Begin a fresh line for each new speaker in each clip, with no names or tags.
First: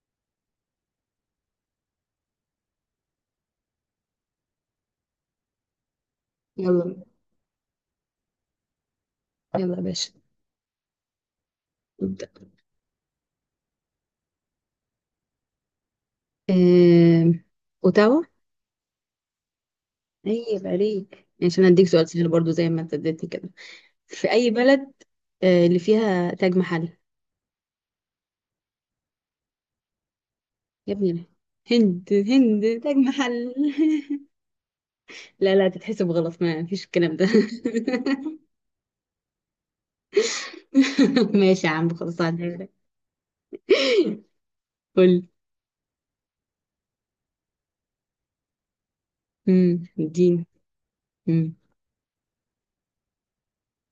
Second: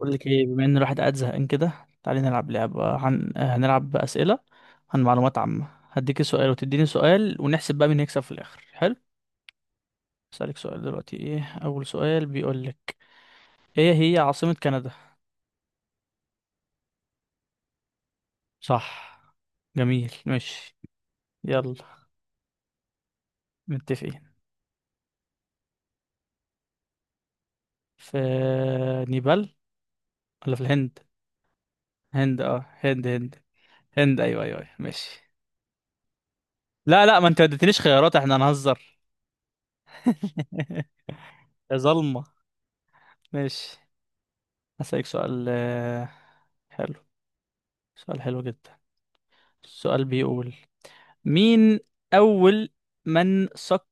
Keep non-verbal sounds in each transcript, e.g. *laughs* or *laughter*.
بقول لك ايه، بما ان الواحد قاعد زهقان كده. تعالي نلعب لعبة. هنلعب أسئلة عن معلومات عامة. هديكي سؤال وتديني
يلا
سؤال ونحسب بقى مين هيكسب في الآخر. حلو.
يلا يا باشا.
أسألك سؤال دلوقتي. ايه أول سؤال
نبدأ.
بيقول لك؟ ايه هي عاصمة كندا؟
آم، أوتاوا.
صح. جميل.
أي عيب
ماشي.
عليك يعني؟ عشان
يلا.
أديك سؤال سهل برضو زي ما أنت اديتني كده.
متفقين.
في أي بلد اللي فيها تاج محل؟
في نيبال ولا في
يا
الهند؟
ابني، هند
هند. اه
هند تاج
هند هند.
محل.
هند ايوه ايوه أيوة. ماشي.
*laughs* لا لا، تتحسب غلط؟ ما فيش
لا
الكلام
لا،
ده.
ما انت ما اديتنيش خيارات، احنا هنهزر. *laughs*
*laughs* ماشي يا
يا
عم، خلاص
ظلمة.
هعديها لك.
ماشي. هسألك
قول.
سؤال. حلو. سؤال حلو جدا. السؤال
اديني.
بيقول،
امم
مين أول من سك،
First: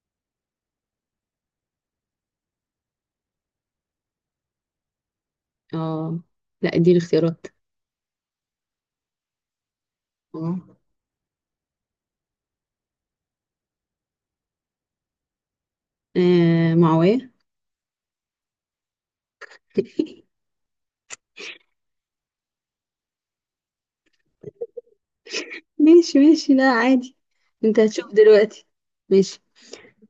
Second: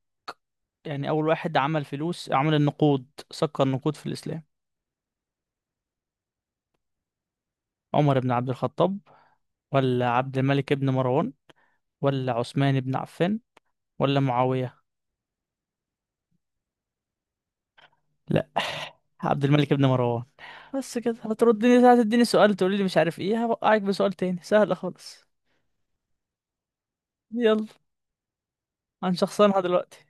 يعني أول واحد عمل فلوس، عمل النقود، سكر النقود في الإسلام؟
اه لا، اديني اختيارات.
عمر بن عبد الخطاب، ولا عبد
اه،
الملك بن مروان، ولا عثمان بن عفان، ولا معاوية؟
معاوية.
لا، عبد الملك بن مروان. بس كده هتردني، هتديني سؤال تقولي لي مش عارف ايه، هوقعك بسؤال تاني سهل خالص.
ماشي ماشي، لا عادي.
يلا.
انت هتشوف دلوقتي.
عن
ماشي.
شخصنها دلوقتي.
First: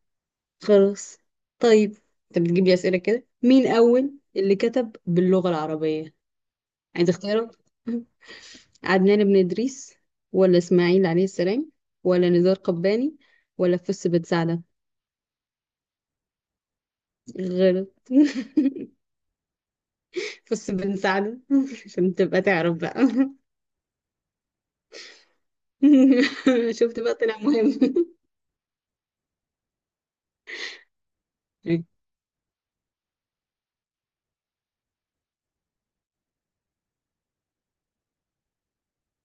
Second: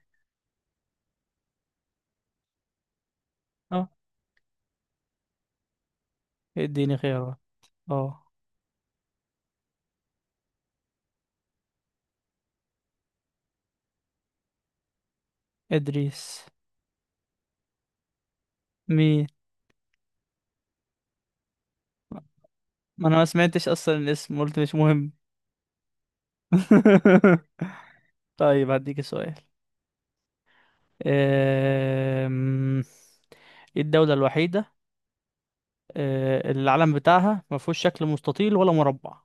خلاص. طيب، انت بتجيب لي اسئله كده؟ مين
اه
اول اللي كتب باللغه العربيه؟
اديني
عايز
خيارات
اختيارات.
اه.
*laughs* عدنان بن ادريس ولا اسماعيل عليه السلام ولا نزار قباني ولا فس بن سعده؟
ادريس.
غلط.
مين؟
*laughs* فس بن سعده. *laughs* عشان تبقى تعرف
ما
بقى.
انا ما سمعتش اصلا الاسم، قلت مش مهم.
*laughs* شفت بقى، طلع
*laughs*
مهم.
طيب هديك سؤال.
*laughs*
أم، ايه الدولة الوحيدة، اللي العلم بتاعها ما فيهوش شكل مستطيل ولا مربع؟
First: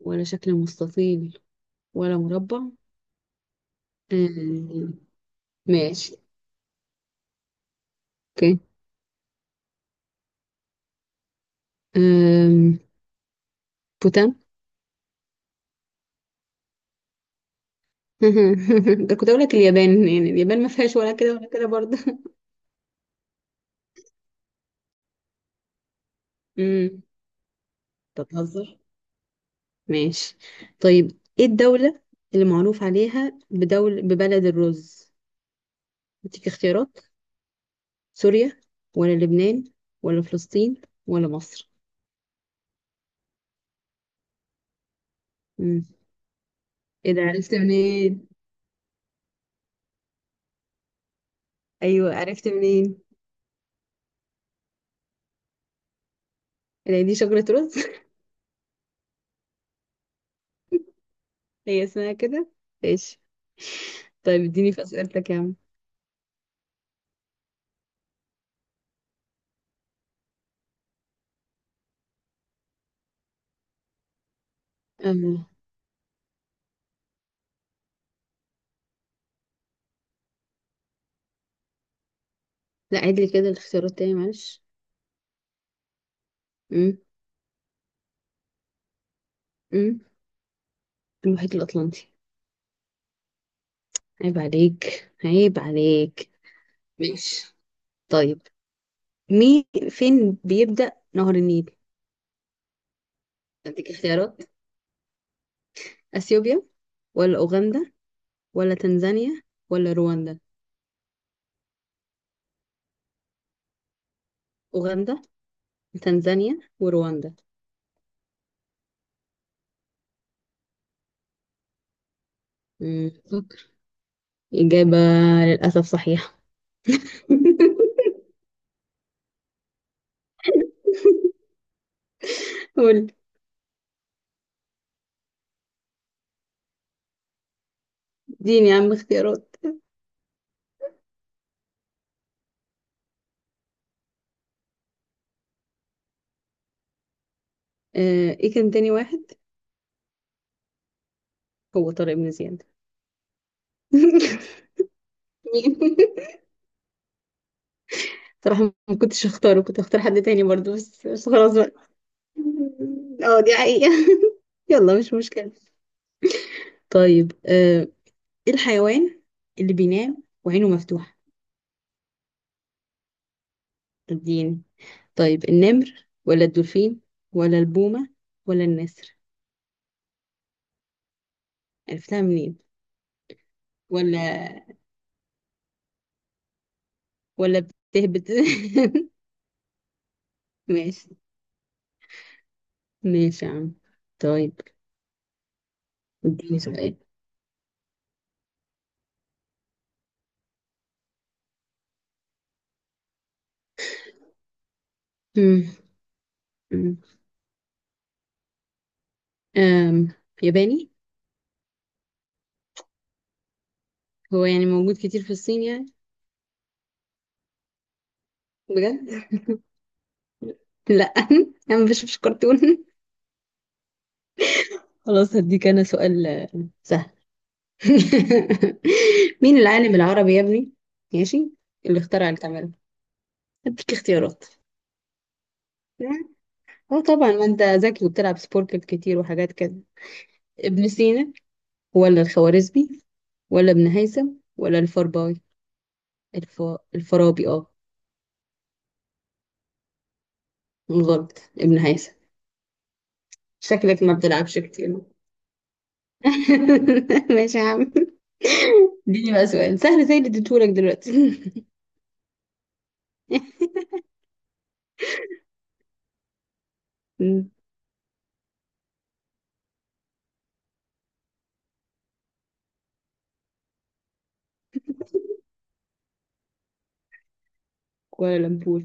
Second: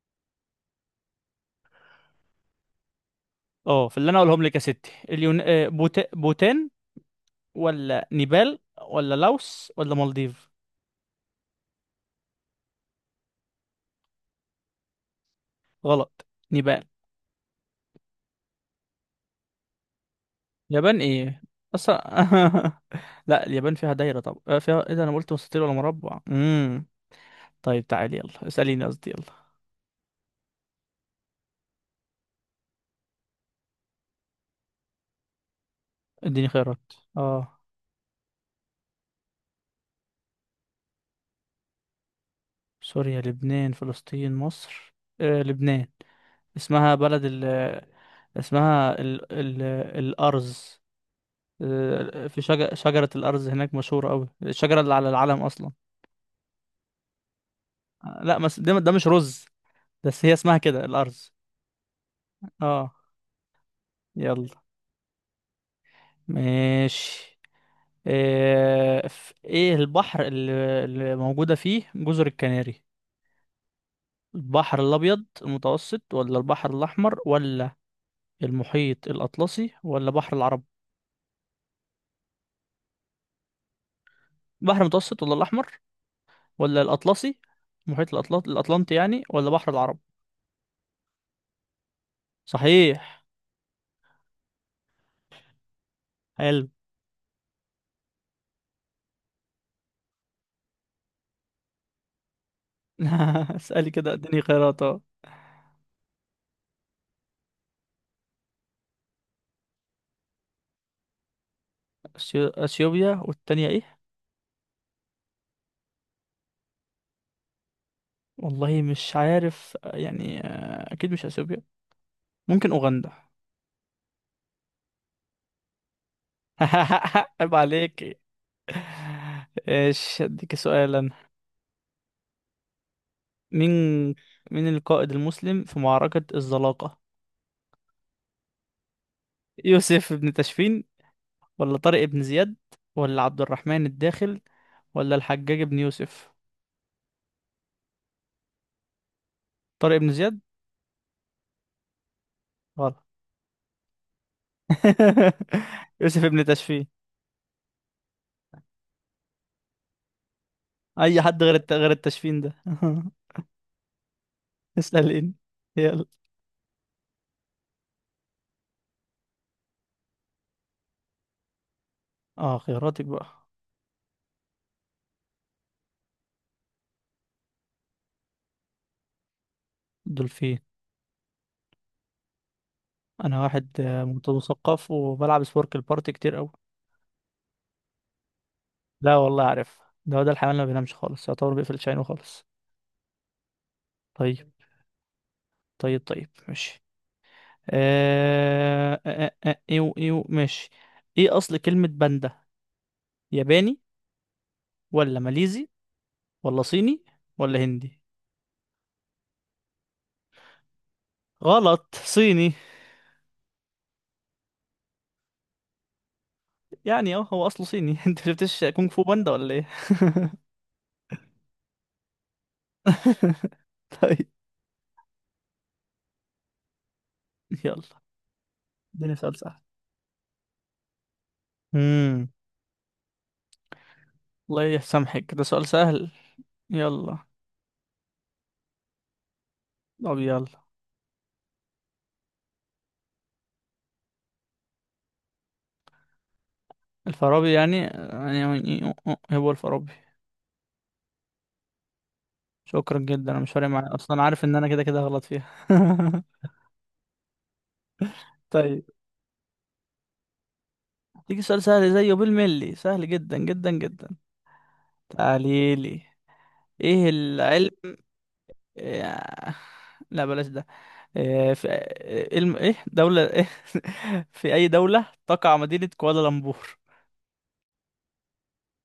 ولا شكل مستطيل ولا مربع؟
اه، في اللي انا اقولهم لك يا
آه،
ستي.
ماشي.
بوتان، ولا
اوكي.
نيبال، ولا لاوس، ولا مالديف؟
أم، بوتان.
غلط. نيبال.
*laughs* ده كنت اقول لك اليابان، يعني اليابان ما فيهاش
يابان
ولا كده
ايه
ولا كده برضه. *laughs*
اصلا؟ *laughs* لا، اليابان فيها دايرة. طب فيها ايه ده؟ انا قلت مستطيل ولا مربع.
امم
طيب تعالي يلا،
بتهزر.
اسأليني قصدي. يلا.
ماشي. طيب، ايه الدولة اللي معروف عليها ببلد الرز؟ اديك
اديني خيارات
اختيارات،
اه.
سوريا ولا لبنان ولا فلسطين ولا مصر؟
سوريا لبنان فلسطين مصر. آه،
امم
لبنان. اسمها
ايه
بلد
ده،
ال...
عرفت منين؟
اسمها ال الأرز.
ايوه،
آه، في
عرفت منين؟
شجرة الأرز هناك، مشهورة أوي، الشجرة اللي على العلم أصلا.
إيه ده، دي شجرة رز؟
آه، لا بس ده، ده مش رز، بس هي اسمها كده الأرز.
*laughs* هي اسمها كده.
اه.
ماشي. طيب
يلا.
اديني في اسئلتك يا عم.
ماشي. ايه البحر اللي موجودة فيه جزر الكناري؟ البحر الأبيض
أم،
المتوسط، ولا البحر الأحمر، ولا المحيط الأطلسي، ولا بحر العرب؟
لا، عيد لي كده الاختيارات تاني معلش.
بحر المتوسط ولا الأحمر ولا
امم
الأطلسي. المحيط الأطلس، الأطلنطي يعني، ولا بحر العرب؟
امم المحيط الأطلنطي.
صحيح.
عيب عليك، عيب عليك.
حلو.
ماشي. طيب، مين فين بيبدأ نهر النيل؟
*laughs* اسألي
أديك
كده
اختيارات،
اديني خيارات اه.
أثيوبيا ولا أوغندا ولا تنزانيا ولا رواندا؟
أثيوبيا، والتانية ايه؟
أوغندا، تنزانيا ورواندا.
والله مش عارف يعني. أكيد مش أثيوبيا. ممكن
مم.
أوغندا.
فكر. إجابة للأسف صحيحة.
*laughs* عيب
*laughs*
عليك. ايش اديك سؤالا.
قول.
مين مين القائد المسلم في معركة الزلاقة؟
اديني يا عم اختيارات.
يوسف بن تاشفين، ولا طارق بن زياد، ولا عبد الرحمن الداخل، ولا الحجاج بن يوسف؟
إيه كان تاني واحد؟
طارق بن زياد.
هو طارق بن زياد.
غلط.
*laughs* مين؟
*laughs* يوسف بن تشفين.
صراحة ما كنتش اختاره، كنت اختار حد تاني برضه، بس
اي
بس
حد
خلاص
غير الت...
بقى.
غير التشفين ده.
اه، دي حقيقة. *laughs*
*laughs*
يلا، مش
اسألين.
مشكلة.
يلا.
طيب، ايه الحيوان اللي بينام وعينه مفتوحة؟
اه خياراتك بقى.
اديني. طيب، النمر ولا الدولفين ولا البومة ولا النسر؟
دول فين.
عرفتها منين؟
انا واحد
ولا
متثقف وبلعب سبورك البارتي كتير قوي.
ولا بتهبط.
لا والله عارف. ده هو ده الحيوان اللي ما
*laughs*
بينامش
ماشي.
خالص، يعتبر بيقفل شعينه خالص.
ماشي يا عم.
طيب.
طيب
طيب طيب
اديني
ماشي.
سؤال.
آه... آه... آه... آه، ايو ايو ماشي. ايه اصل كلمة باندا؟ ياباني، ولا
مم،
ماليزي، ولا
مم.
صيني، ولا هندي؟
آم، ياباني.
غلط. صيني.
هو يعني موجود كتير في الصين يعني.
يعني اه هو اصله صيني. *laughs* انت شفتش كونغ
بجد؟
فو باندا ولا ايه؟ *laughs*
*laughs* لا. *laughs* انا مش كرتون. *laughs*
طيب.
خلاص، هديك انا سؤال سهل.
يلا
*laughs*
اديني سؤال سهل.
مين العالم العربي يا ابني؟ ماشي، اللي
امم
اخترع الكاميرا. اديك اختيارات.
الله يسامحك، ده سؤال سهل.
اه
يلا.
طبعا، ما انت ذكي وبتلعب سبوركل كتير وحاجات كده.
طب يلا.
ابن سينا ولا الخوارزمي ولا ابن هيثم ولا الفارابي؟ الف... الفارابي،
الفارابي
اه.
يعني يعني. هو الفارابي.
غلط، ابن هيثم.
شكرا جدا. انا مش فارق معايا
شكلك ما
اصلا، عارف ان
بتلعبش
انا كده كده
كتير.
غلط فيها. *laughs*
*laughs* ماشي يا عم.
طيب.
اديني بقى سؤال سهل زي اللي اديتهولك دلوقتي.
تيجي سؤال سهل زيه، بالملي سهل جدا جدا جدا. تعاليلي. ايه
*laughs* مم.
العلم؟ آه، لا بلاش ده. ايه دولة ايه؟ *laughs* في أي دولة تقع مدينة كوالالمبور؟
كوالا لمبور،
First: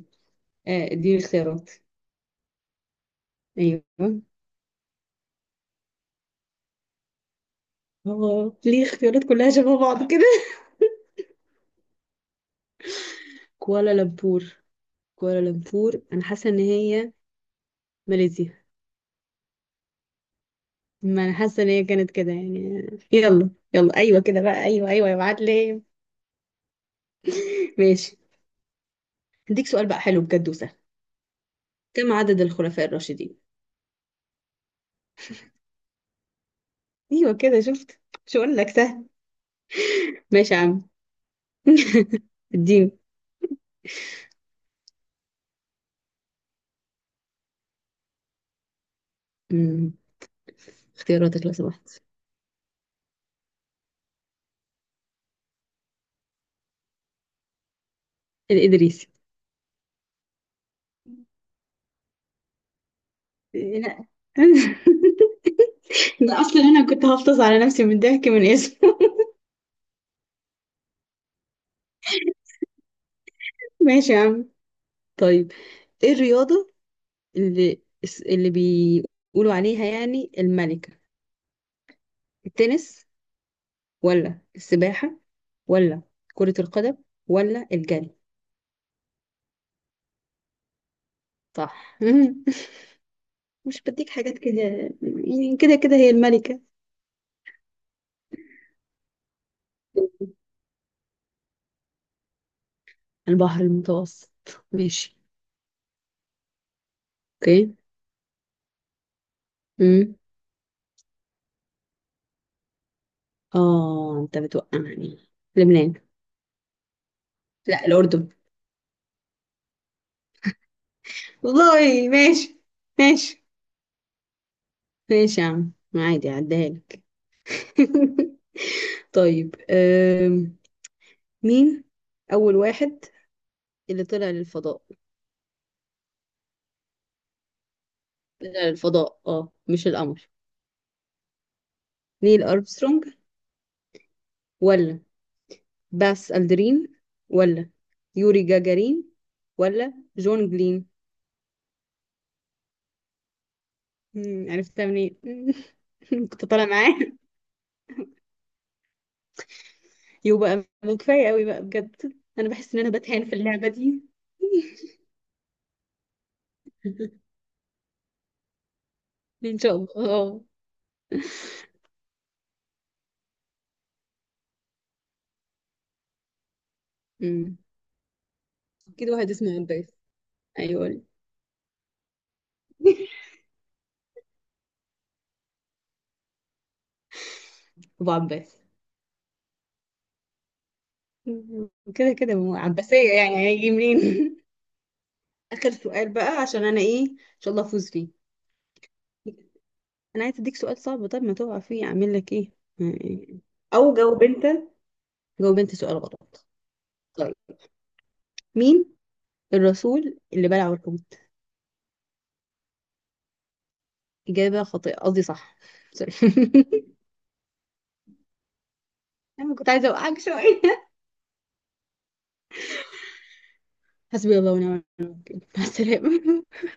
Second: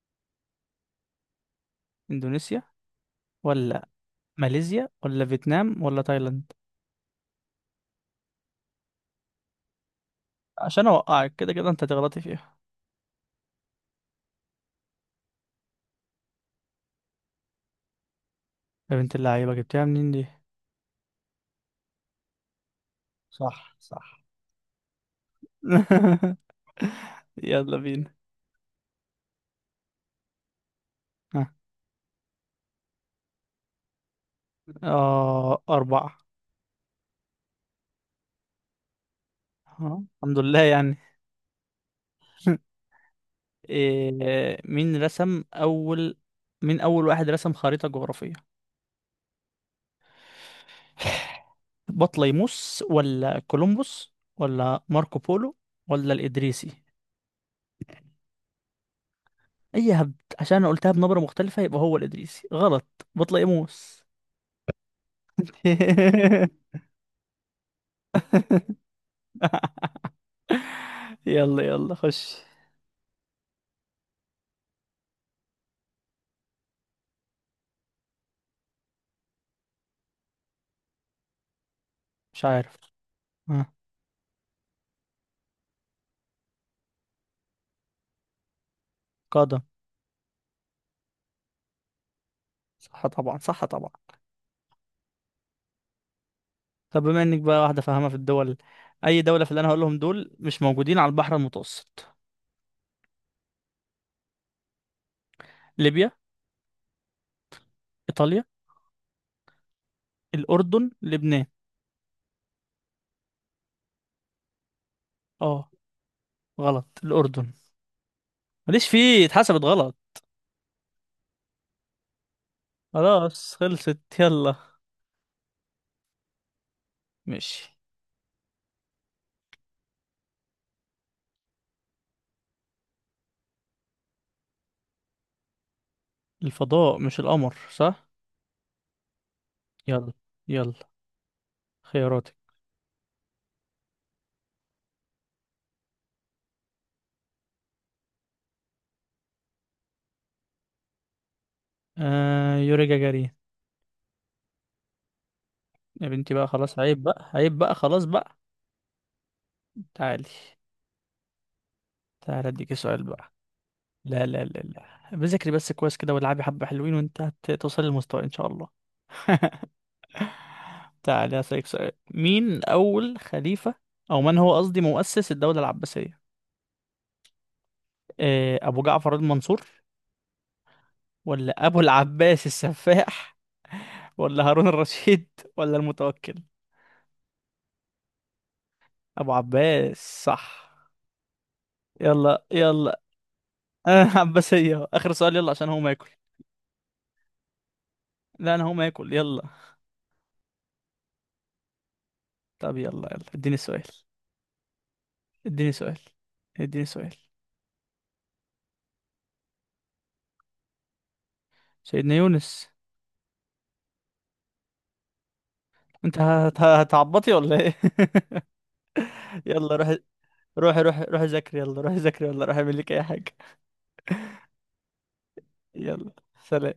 اه، اديني اختيارات.
إندونيسيا، ولا
ايوه.
ماليزيا، ولا فيتنام، ولا تايلاند؟
هو ليه اختيارات كلها شبه بعض كده؟
عشان أوقعك كده كده، أنت هتغلطي فيها.
*laughs* كوالالمبور، كوالالمبور، انا حاسه ان هي ماليزيا.
يا بنت اللعيبة، جبتها منين دي؟
ما انا حاسه ان هي كانت كده يعني. يلا
صح
يلا، ايوه
صح.
كده بقى، ايوه ايوه يا معلم.
*laughs* يلا بينا.
ماشي. هديك سؤال بقى حلو بجد وسهل.
ها.
كم عدد الخلفاء الراشدين؟
آه، أربعة.
ايوه كده شفت، مش هقول لك سهل.
آه. الحمد
ماشي
لله
يا عم.
يعني.
*laughs*
*laughs*
اديني.
إيه. مين رسم أول مين أول واحد رسم خريطة جغرافية؟
مم. اختياراتك لو
*laughs*
سمحت.
بطليموس، ولا كولومبوس، ولا ماركو بولو، ولا الإدريسي؟
الادريسي.
أي هبد. عشان أنا قلتها بنبرة مختلفة يبقى هو الإدريسي؟ غلط.
لا.
بطليموس.
*laughs* ده
*laughs*
اصلا انا كنت هفطس على نفسي من الضحك من اسمه.
يلا يلا خش.
*laughs* ماشي يا عم. طيب، ايه الرياضة اللي اللي بيقولوا عليها يعني الملكة؟
مش عارف.
التنس
ها.
ولا السباحة ولا كرة القدم ولا الجري؟
قادم.
صح.
صح طبعا، صح
*laughs* مش
طبعا.
بديك حاجات كده، يعني كده كده هي الملكة.
طب بما انك بقى واحدة فاهمة في الدول، أي دولة في اللي أنا هقولهم دول مش موجودين على البحر المتوسط؟
البحر المتوسط. ماشي.
ليبيا،
اوكي.
إيطاليا،
امم
الأردن، لبنان.
اه، انت بتوقعني.
اه
لبنان.
غلط. الأردن.
لا، الأردن.
ماليش فيه، اتحسبت غلط.
والله ماشي. ماشي.
خلاص خلصت. يلا.
ماشي يا عم، عادي عديها لك.
ماشي.
*laughs* طيب. مين أول واحد اللي طلع للفضاء؟
الفضاء مش القمر صح؟
طلع للفضاء اه، مش
يلا.
القمر.
يلا. خياراتك.
نيل أرمسترونج ولا باس ألدرين ولا يوري جاجارين ولا جون جلين؟
آه، يوري جاجارين.
عرفتها منين؟
يا
*laughs*
بنتي
كنت
بقى
طالعة
خلاص،
معاه.
عيب بقى، عيب بقى، خلاص بقى. تعالي.
يبقى كفاية قوي بقى بجد.
تعالي
أنا بحس
اديكي
إن أنا
سؤال
بتهان
بقى.
في اللعبة دي.
لا لا لا لا، بذاكري بس كويس كده، والعبي حبة حلوين، وانت
*laughs*
هتوصلي للمستوى ان شاء الله. *laughs*
إن شاء الله، اه.
تعالي هسألك سؤال. مين اول خليفة، او من هو قصدي مؤسس الدولة العباسية؟
مم.
آه، ابو
اكيد
جعفر
واحد اسمه
المنصور،
عباس. أيوه.
ولا ابو العباس
*laughs*
السفاح، ولا هارون الرشيد، ولا المتوكل؟
أبو عباس.
ابو عباس. صح.
كده كده
يلا
ما هو
يلا.
عباسية، يعني هيجي
*laughs*
منين؟
آه
*laughs*
عباسية أهو. آخر سؤال يلا، عشان
آخر
هو ما
سؤال
ياكل.
بقى، عشان أنا إيه إن شاء الله أفوز فيه.
لا، أنا هو ما ياكل. يلا.
انا عايز اديك سؤال صعب، طب ما تقع فيه اعمل لك ايه؟
طب يلا يلا
يعني-
اديني سؤال.
او جاوب انت. جاوب
اديني
انت سؤال
سؤال.
غلط.
اديني سؤال.
طيب، مين الرسول اللي بلعه الحوت؟
سيدنا يونس.
اجابه خاطئه، قصدي صح. سوري. *laughs*
هتعبطي ولا إيه؟ *laughs*
انا كنت
يلا
عايزه
روح.
اوقعك
روح
شويه.
روح روح ذاكري، يلا روح ذاكري، ولا روح اعمل لك أي حاجة.
*laughs* حسبي الله ونعم الوكيل، مع
يلا.
السلامه.
سلام.